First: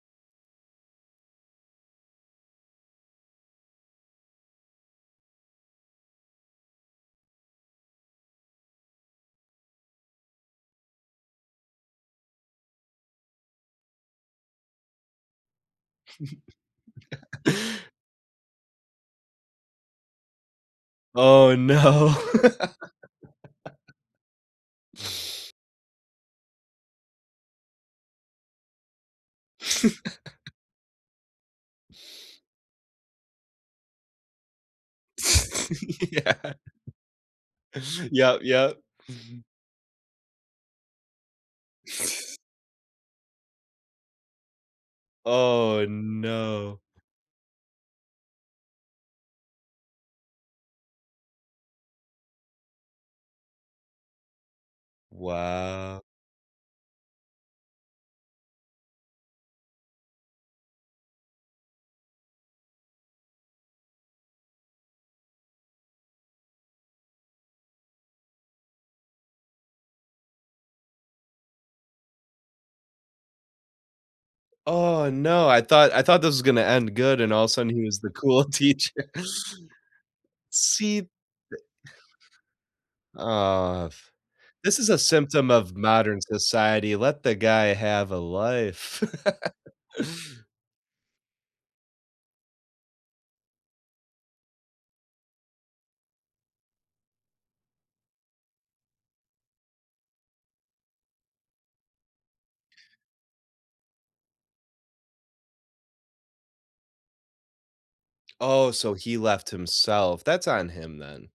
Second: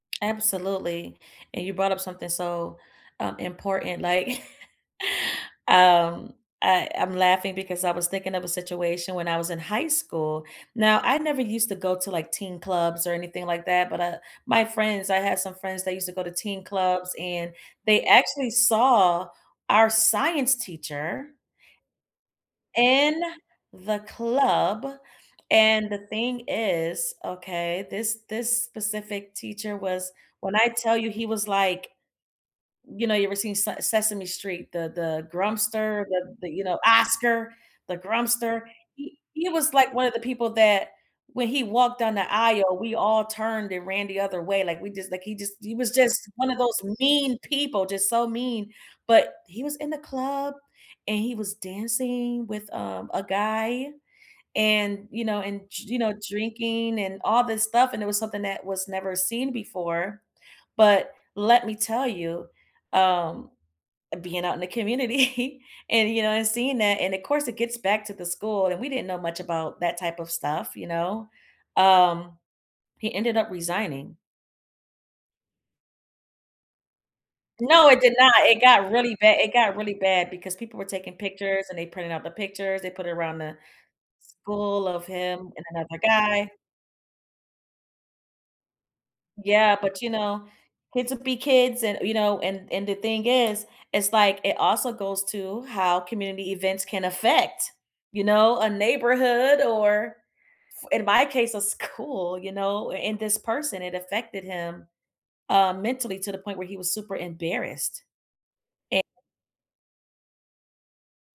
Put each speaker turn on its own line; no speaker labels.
Absolutely, and you brought up something so, um, important, like, um, I I'm laughing because I was thinking of a situation when I was in high school. Now, I never used to go to, like, teen clubs or anything like that, but, uh, my friends I had some friends that used to go to teen clubs, and they actually saw our science teacher
Oh, no.
in the club, and the thing is, okay, this this specific teacher was when I tell you he was like you know, you ever seen S Sesame Street, the the Grumpster, the the,
Yeah.
you know, Oscar, the
Yep,
Grumpster,
yep.
he he was like one of the people that, when he walked on the aisle, we all turned and ran the other way, like, we just like he just he
Oh,
was just one of those
no.
mean people, just so mean, but, he was in the club, and he was dancing with, um, a guy, and you know, and d you
Wow.
know, drinking and all this stuff, and it was something that was never seen before, but let me tell you, um, being out in the community and, you know, and seeing that, and of course it gets back to the school and we didn't know much about that type of stuff, you know, um, he ended up resigning.
Oh no, I thought I thought this was gonna end good, and all a sudden he
No, it
was the
did not,
cool
it got
teacher.
really bad, It got really bad, because people were
See, th
taking pictures and they printed out the pictures, they put it around the
aw, f this
school
is a
of him
symptom
and
of
another
modern
guy.
society, let the guy have a life.
Yeah, but, you know, kids will be kids and you know, and and the thing is, it's like, it also goes to how community events can affect, you know, a neighborhood or f in my case, a school, you know, and this person, it affected him, uh, mentally to the point where he was super embarrassed.
Oh, so
Eh
he left himself, that's on him, then.